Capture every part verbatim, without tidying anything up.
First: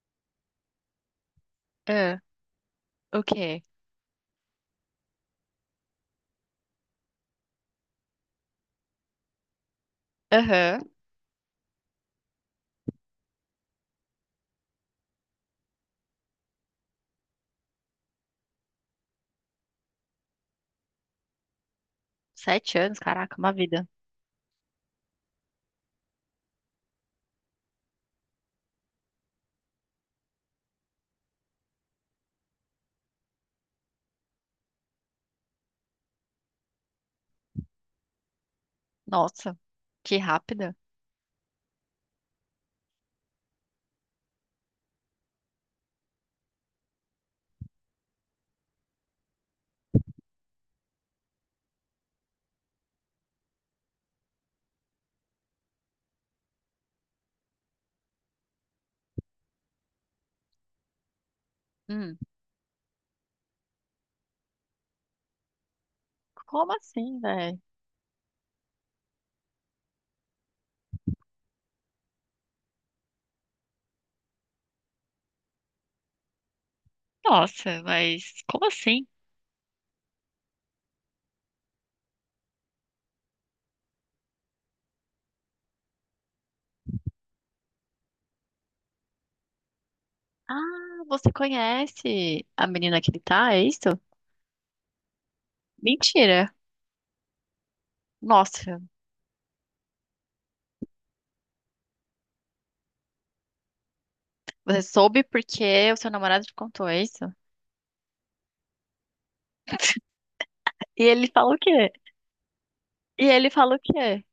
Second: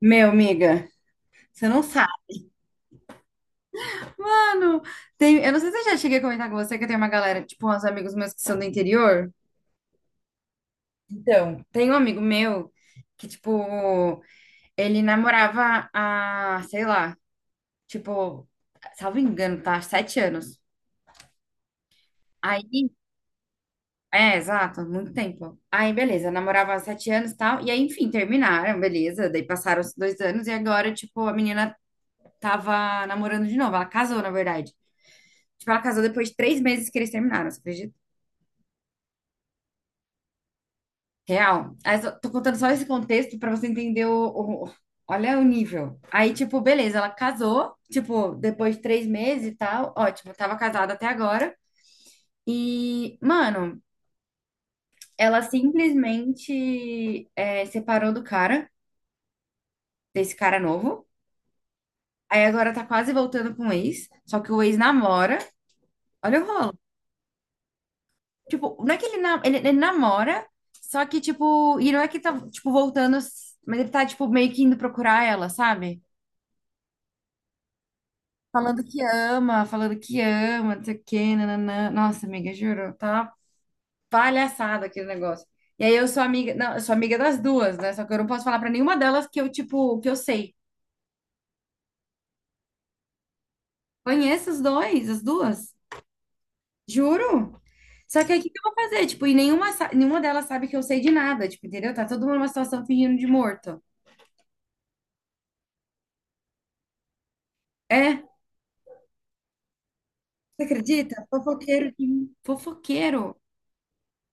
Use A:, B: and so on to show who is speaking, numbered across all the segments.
A: Meu, amiga, você não sabe.
B: Ah, o quê?
A: Mano, tem, eu não sei se eu já cheguei a comentar com você que eu tenho uma galera, tipo, uns amigos meus que são do interior.
B: Aham.
A: Então, tem um amigo meu que, tipo, ele namorava há, sei lá, tipo, salvo engano, tá? Sete anos.
B: Sete
A: Aí,
B: anos, caraca, uma vida.
A: é, exato, muito tempo. Aí, beleza, namorava há sete anos e tal. E aí, enfim, terminaram, beleza. Daí passaram os dois anos e agora, tipo, a menina tava namorando de novo. Ela casou, na verdade. Tipo, ela casou depois de três meses que eles terminaram, você acredita?
B: Nossa, que rápida.
A: Real. Aí, só- tô contando só esse contexto pra você entender o, o- olha o nível. Aí, tipo, beleza, ela casou, tipo, depois de três meses e tal, ótimo, tava casada até agora. E, mano, ela simplesmente é, separou do cara, desse cara novo.
B: Hum,
A: Aí agora tá quase voltando com o ex, só que o ex namora. Olha o
B: como
A: rolo.
B: assim, velho?
A: Tipo, não é que ele, na- ele, ele namora, só que, tipo, e não é que tá, tipo, voltando, mas ele tá, tipo, meio que indo procurar ela, sabe?
B: Nossa, mas como
A: Falando que
B: assim?
A: ama, falando que ama, não sei o quê, nananã. Nossa, amiga, juro, tá palhaçada aquele negócio. E aí eu sou amiga, não, eu sou amiga das duas, né? Só que eu não posso falar pra nenhuma delas que eu, tipo, que eu sei.
B: Ah, você conhece a menina que ele tá, é isso?
A: Conheço os dois, as duas,
B: Mentira.
A: juro. Só que aí o que que eu vou
B: Nossa,
A: fazer? Tipo, e nenhuma, sa- nenhuma delas sabe que eu sei de nada, tipo, entendeu? Tá todo mundo numa situação fingindo de morto.
B: você soube porque o seu namorado te contou, é isso?
A: É, você
B: E
A: acredita?
B: ele fala o
A: Fofoqueiro,
B: quê?
A: de-
B: E
A: fofoqueiro.
B: ele fala o quê?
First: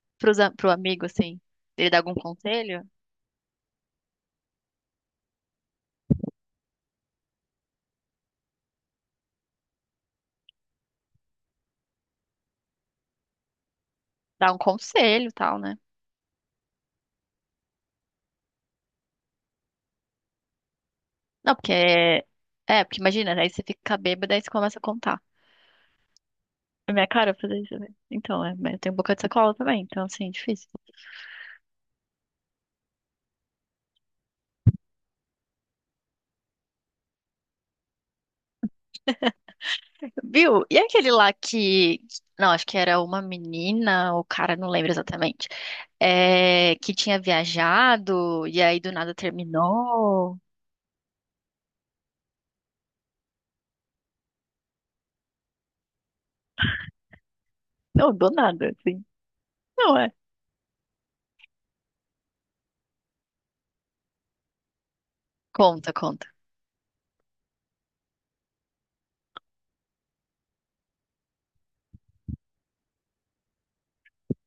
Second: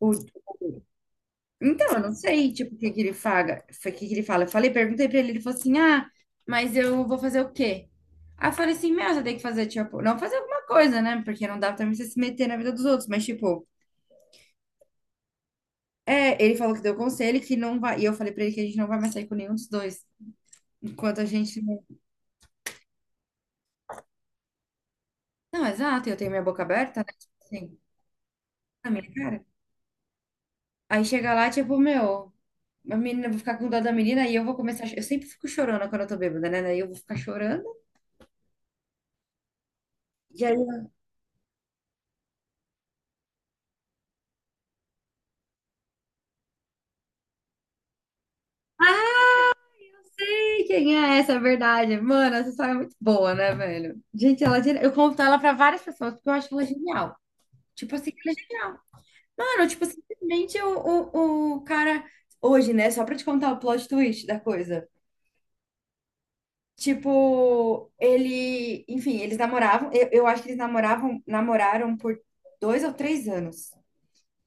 A: O,
B: Pros, a- pro amigo, assim?
A: Então,
B: Ele dá
A: eu não
B: algum
A: sei, tipo, o
B: conselho?
A: que que ele fala, o que que ele fala. Eu falei, perguntei pra ele, ele falou assim, ah, mas eu vou fazer o quê? Aí eu falei assim, meu, você tem que fazer, tipo, não fazer alguma coisa, né? Porque não dá também você se meter na vida dos outros, mas, tipo,
B: Dá um conselho e tal, né?
A: é, ele falou que deu conselho, que não vai, e eu falei pra ele que a gente não vai mais sair com nenhum dos dois, enquanto a
B: Não,
A: gente
B: porque...
A: não...
B: É, é, porque imagina, aí você fica bêbada e você começa a contar.
A: Não, exato, eu tenho minha boca
B: É
A: aberta, né?
B: minha
A: Tipo
B: cara fazer
A: assim,
B: isso, né? Então, é, mas eu
A: na
B: tenho
A: minha
B: boca de
A: cara.
B: sacola também, então, assim, é difícil.
A: Aí chega lá, tipo, meu, a menina, eu vou ficar com dó da menina, e eu vou começar, a cho- eu sempre fico chorando quando eu tô bêbada, né? Daí eu vou ficar chorando, e aí
B: Viu? E aquele lá que. Não, acho que era uma menina, o cara, não lembro exatamente. É, que tinha viajado e aí do nada terminou.
A: sei quem é essa, é verdade. Mano, essa história é muito boa, né, velho? Gente, ela, é geni- eu conto ela pra várias pessoas, porque eu acho ela genial. Tipo assim,
B: Não, do
A: ela é
B: nada,
A: genial.
B: assim.
A: Mano, tipo,
B: Não é.
A: simplesmente o, o, o cara. Hoje, né? Só pra te contar o plot twist da coisa.
B: Conta, conta.
A: Tipo, ele. Enfim, eles namoravam. Eu, eu acho que eles namoravam, namoraram por dois ou três anos.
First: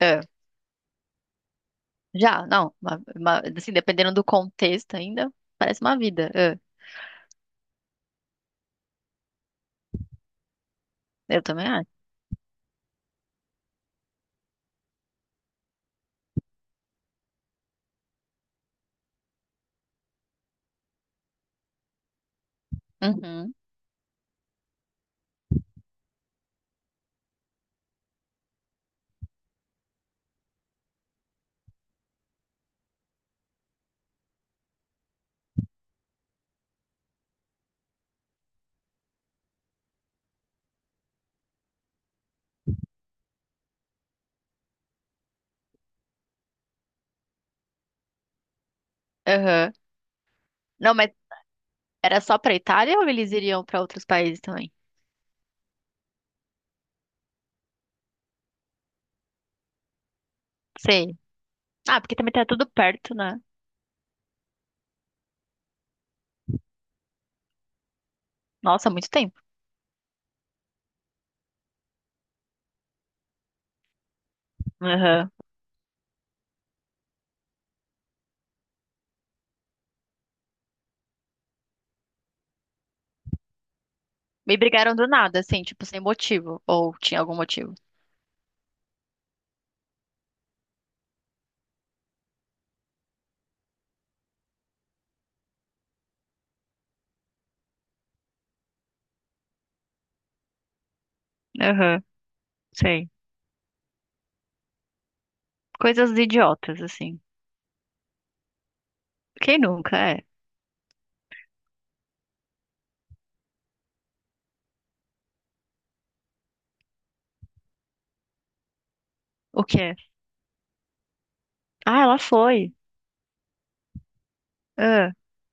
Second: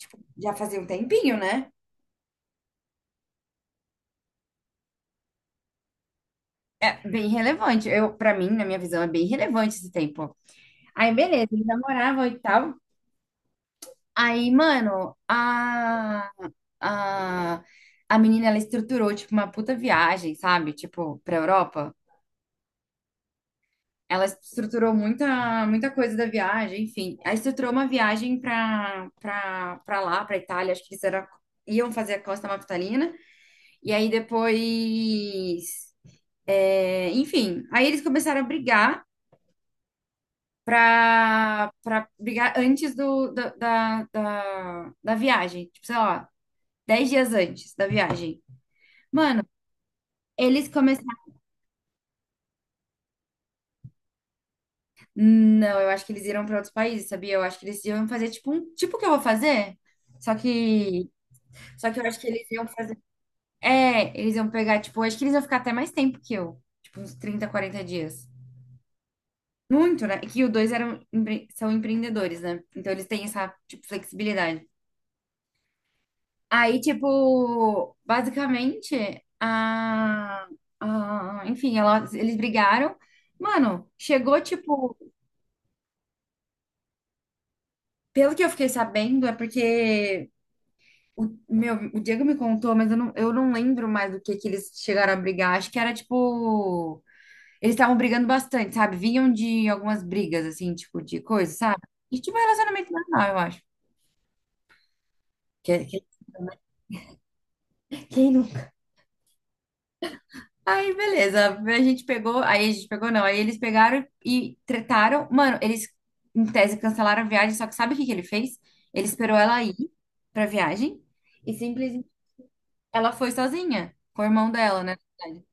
B: É.
A: Já fazia um tempinho, né?
B: Já, não. uma- uma- assim, dependendo do contexto ainda, parece uma vida. É.
A: É bem relevante. Eu, para mim, na minha visão, é bem relevante esse tempo. Aí,
B: Eu
A: beleza, eles
B: também acho.
A: namoravam e tal. Aí, mano, a, a, a menina, ela estruturou, tipo, uma puta viagem, sabe? Tipo, pra Europa.
B: Uhum.
A: Ela estruturou muita, muita coisa da viagem, enfim. Ela estruturou uma viagem pra, pra, pra lá, pra Itália. Acho que eles era, iam fazer a Costa Amalfitalina. E aí, depois... é, enfim, aí eles começaram a brigar pra, pra brigar antes do, da, da, da, da viagem. Tipo, sei lá, dez dias antes da viagem. Mano,
B: Aham.
A: eles
B: Não, mas
A: começaram.
B: era só pra Itália ou eles iriam pra outros países também?
A: Não, eu acho que eles iram para outros países, sabia? Eu acho que eles iam fazer tipo um. Tipo o que eu vou fazer? Só que.
B: Sei.
A: Só
B: Ah,
A: que eu
B: porque
A: acho que
B: também tá
A: eles
B: tudo
A: iam fazer.
B: perto, né?
A: É, eles iam pegar, tipo, eu acho que eles iam ficar até mais tempo que eu. Tipo, uns trinta, quarenta dias.
B: Nossa, muito tempo.
A: Muito, né? Que os dois eram, empre- são empreendedores, né? Então eles têm essa, tipo, flexibilidade.
B: Aham.
A: Aí, tipo, basicamente, a. a- enfim, ela- eles brigaram. Mano, chegou,
B: Me
A: tipo.
B: brigaram do nada, assim, tipo, sem motivo. Ou tinha algum motivo.
A: Pelo que eu fiquei sabendo, é porque o, meu, o Diego me contou, mas eu não, eu não lembro mais do que que eles chegaram a brigar. Acho que era tipo. Eles estavam brigando bastante, sabe? Vinham de algumas brigas, assim, tipo, de coisa, sabe?
B: Aham,
A: E tipo, relacionamento
B: sei.
A: normal, eu acho. Que, é, que,
B: Coisas idiotas, assim.
A: quem não?
B: Quem nunca é?
A: Aí, beleza. A gente pegou. Aí a gente pegou, não. Aí eles pegaram e tretaram. Mano, eles, em tese, cancelaram a viagem, só que sabe o que que ele fez? Ele esperou ela
B: O
A: ir
B: quê?
A: pra viagem. E
B: Ah,
A: simplesmente
B: ela foi.
A: ela foi sozinha, com o irmão dela, né?
B: Ah.
A: Na verdade.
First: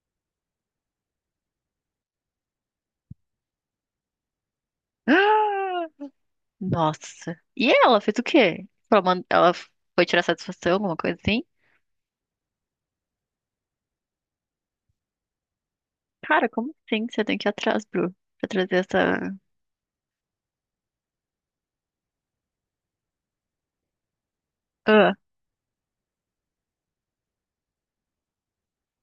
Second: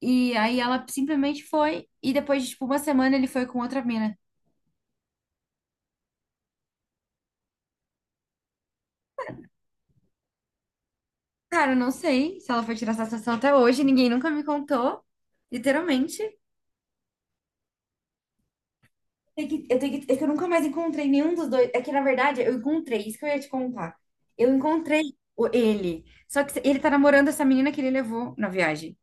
A: E aí ela simplesmente foi, e depois de tipo uma semana ele foi com outra mina.
B: Ah! Nossa. E ela fez o quê? Ela man- ela foi tirar satisfação, alguma coisa assim?
A: Cara, eu não sei se ela foi tirar essa satisfação até hoje, ninguém nunca me contou, literalmente.
B: Cara, como assim você tem que ir atrás, Bru? Pra trazer essa.
A: Tem que- Eu tenho que, é que eu nunca mais encontrei nenhum dos dois. É que, na verdade, eu encontrei, isso que eu ia te contar. Eu encontrei
B: Ah.
A: o- ele. Só que ele tá namorando essa menina que ele levou na viagem.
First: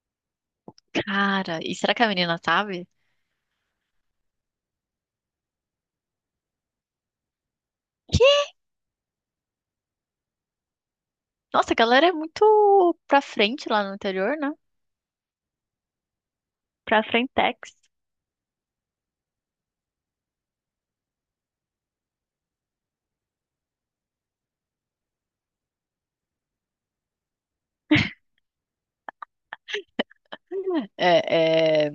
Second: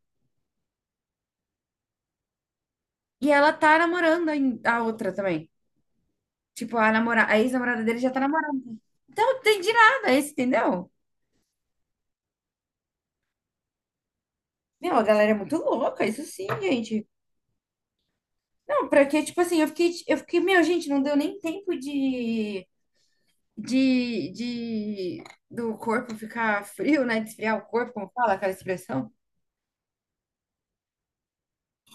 B: Cara, e será que a menina sabe?
A: E ela tá namorando a a outra também. Tipo, a namora, a ex-namorada dele já tá
B: Que?
A: namorando. Então, eu não entendi nada, esse, entendeu?
B: Nossa, a galera é muito pra frente lá no interior, né?
A: Não, a galera é muito louca, isso sim,
B: Pra
A: gente.
B: Frentex.
A: Não, pra que, tipo assim, eu fiquei, eu fiquei, meu, gente, não deu nem tempo de, de, de, do corpo ficar frio, né? De esfriar o corpo, como fala aquela expressão?
B: É, é...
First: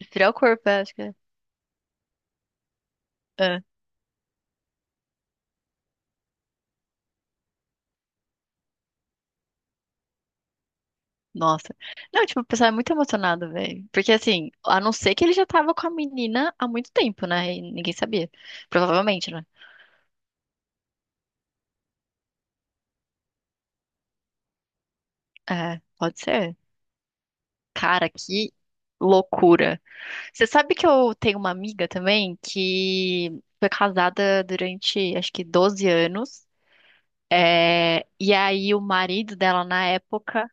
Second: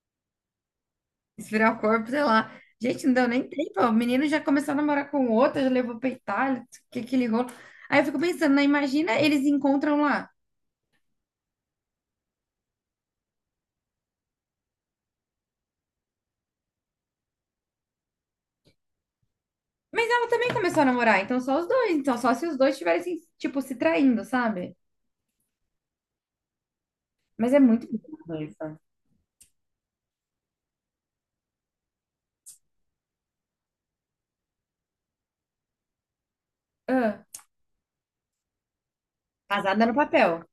B: Esfriar o corpo, é, acho que é.
A: Esfriar o corpo, sei lá. Gente, não deu nem
B: É,
A: tempo. O menino já começou a namorar com outra, já levou pra Itália, que aquele rolo. Aí eu fico pensando, né? Imagina eles encontram lá.
B: nossa. Não, tipo, o pessoal é muito emocionado, velho. Porque, assim, a não ser que ele já tava com a menina há muito tempo, né? E ninguém sabia. Provavelmente, né?
A: Mas ela também começou a namorar, então só os dois. Então só se os dois estivessem, tipo, se traindo, sabe?
B: É, pode ser.
A: Mas é muito
B: Cara,
A: bizarro
B: que
A: isso.
B: loucura. Você sabe que eu tenho uma amiga também que foi casada durante, acho que doze anos.
A: Ah,
B: É, e aí o marido dela,
A: casada
B: na
A: no papel.
B: época,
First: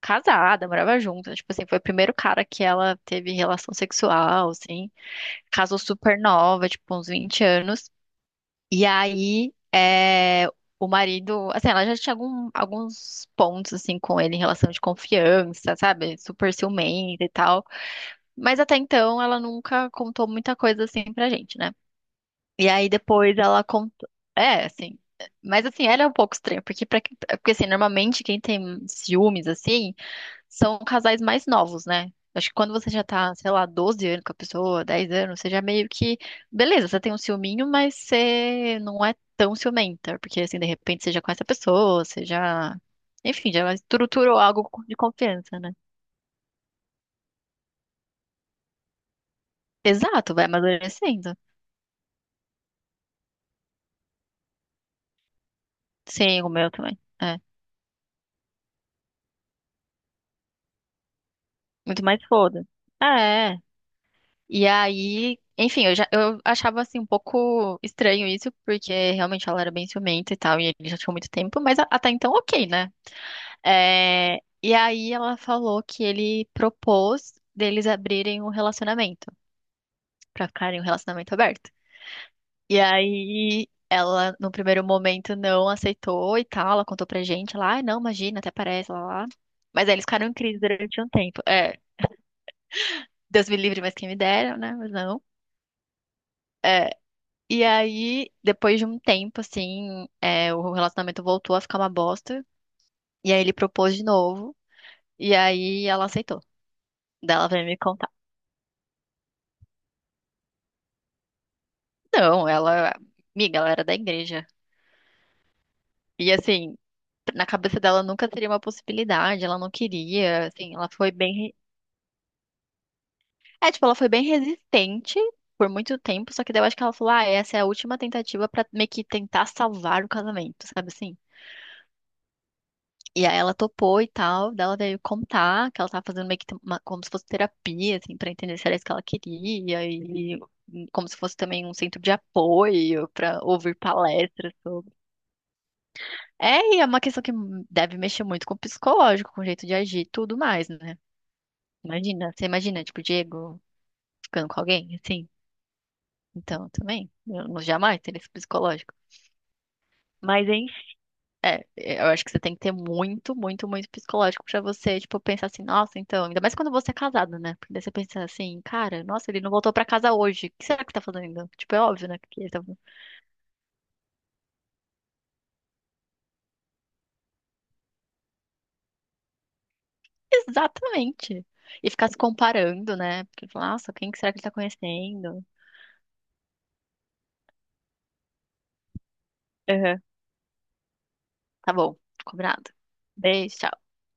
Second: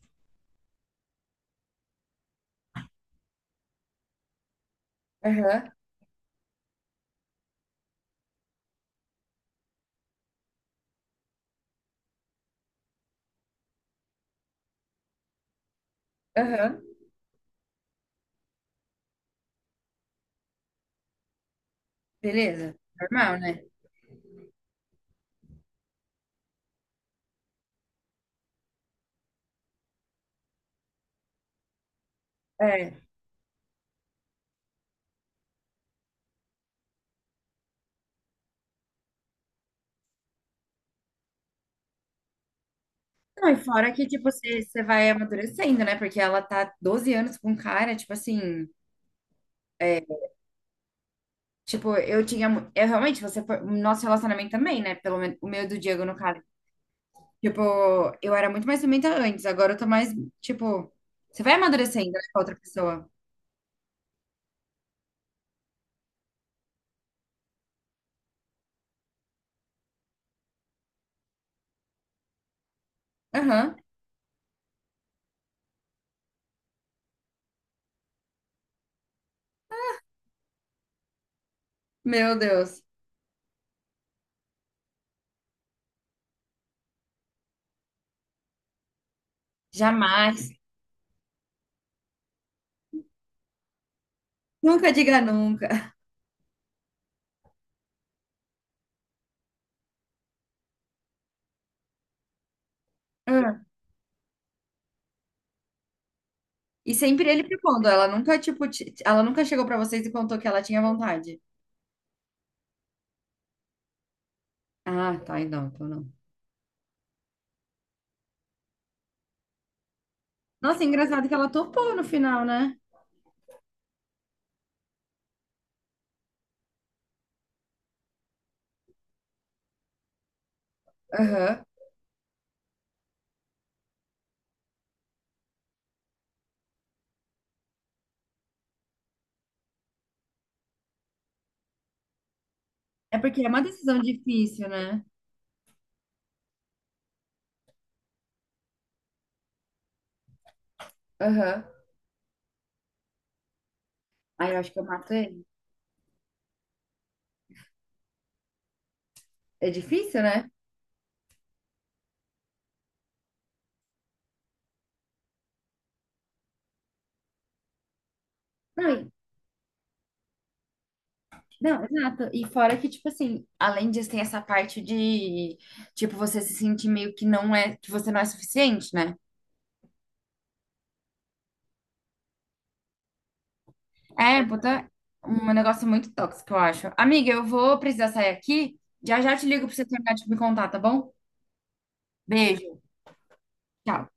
B: casada, morava junto. Tipo assim, foi o primeiro cara que ela teve relação sexual, assim.
A: Aham,
B: Casou super nova, tipo, uns vinte anos. E aí, é, o marido, assim, ela já tinha algum- alguns pontos, assim, com ele em relação de confiança, sabe? Super
A: aham.
B: ciumenta e tal. Mas até então, ela nunca contou muita coisa, assim, pra gente, né? E
A: Beleza.
B: aí, depois
A: Normal, né?
B: ela contou. É, assim. Mas assim, ela é um pouco estranha, porque, pra... porque assim, normalmente quem tem ciúmes, assim são casais mais novos, né? Acho que quando você
A: É.
B: já tá, sei lá, doze anos com a pessoa, dez anos, você já meio que. Beleza, você tem um ciúminho, mas você não é tão ciumenta. Porque, assim, de repente você já conhece a pessoa, você já.
A: Não,
B: Enfim,
A: e
B: já
A: fora que, tipo,
B: estruturou
A: você
B: algo
A: você
B: de
A: vai
B: confiança, né?
A: amadurecendo, né? Porque ela tá doze anos com um cara, tipo assim.
B: Exato, vai amadurecendo.
A: Tipo, eu tinha. mu- Eu realmente, você foi. Nosso relacionamento também, né? Pelo menos o meu e do Diego, no caso.
B: Sim, o meu também. É.
A: Tipo, eu era muito mais ciumenta antes, agora eu tô mais. Tipo, você vai
B: Muito
A: amadurecendo, né,
B: mais
A: com a outra
B: foda.
A: pessoa.
B: É. E aí, enfim, eu já eu achava assim um pouco estranho isso, porque realmente ela era bem ciumenta e tal, e ele já tinha muito tempo, mas a- até então ok, né?
A: Aham.
B: É, e aí ela falou que ele propôs deles abrirem um relacionamento, pra ficarem um relacionamento aberto.
A: Meu
B: E
A: Deus.
B: aí ela, no primeiro momento, não aceitou e tal, ela contou pra gente lá, ah, não, imagina, até parece, lá, lá. Mas aí eles ficaram em
A: Jamais.
B: crise durante um tempo. É, Deus me livre, mas quem me dera, né?
A: Nunca
B: Mas
A: diga
B: não.
A: nunca.
B: É, e aí, depois de um tempo, assim, é, o relacionamento voltou a ficar uma bosta. E aí ele
A: Ah,
B: propôs de novo. E aí ela aceitou.
A: e sempre
B: Daí
A: ele
B: ela veio me
A: propondo. Ela
B: contar.
A: nunca, tipo, ti- ela nunca chegou pra vocês e contou que ela tinha vontade.
B: Não, ela, amiga, ela era da igreja.
A: Ah, tá, então, então não.
B: E assim, na cabeça dela nunca seria uma possibilidade, ela não queria, assim,
A: Nossa,
B: ela foi
A: engraçado
B: bem,
A: que ela
B: re-
A: topou no final, né?
B: é, tipo, ela foi bem resistente por muito tempo, só que daí eu acho que ela falou, ah, essa é a última tentativa pra meio que tentar salvar o casamento, sabe assim?
A: Aham.
B: E aí ela topou e tal, daí ela veio contar que ela tava fazendo meio que uma- como se fosse terapia, assim, pra entender se era isso que ela queria e e como se fosse também um centro de apoio
A: É
B: pra
A: porque é uma
B: ouvir
A: decisão
B: palestras.
A: difícil, né?
B: É, e é uma questão que deve mexer muito com o psicológico, com o jeito de agir, e tudo mais, né?
A: Aham.
B: Imagina, você imagina, tipo, o Diego ficando
A: Aí eu
B: com
A: acho que eu
B: alguém,
A: mato
B: assim.
A: ele.
B: Então, também, eu não jamais teria esse psicológico.
A: É difícil,
B: Mas,
A: né?
B: enfim, eu acho que você tem que ter muito, muito, muito psicológico pra você, tipo, pensar assim, nossa, então, ainda mais quando você é casado, né? Porque daí você pensa assim,
A: Não,
B: cara,
A: e-
B: nossa, ele não voltou pra casa hoje, o que será que tá fazendo? Tipo, é
A: não,
B: óbvio, né?
A: exato.
B: Que
A: E
B: ele tá...
A: fora que, tipo assim, além disso, tem essa parte de, tipo, você se sentir meio que não é, que você não é suficiente, né?
B: Exatamente. E ficar se comparando, né? Porque, nossa, quem que será que
A: É,
B: ele tá
A: puta,
B: conhecendo?
A: um negócio muito tóxico, eu acho. Amiga, eu vou precisar sair aqui. Já já te ligo pra você terminar de me contar, tá bom?
B: Tá bom, combinado.
A: Beijo.
B: Beijo, tchau.
A: Tchau.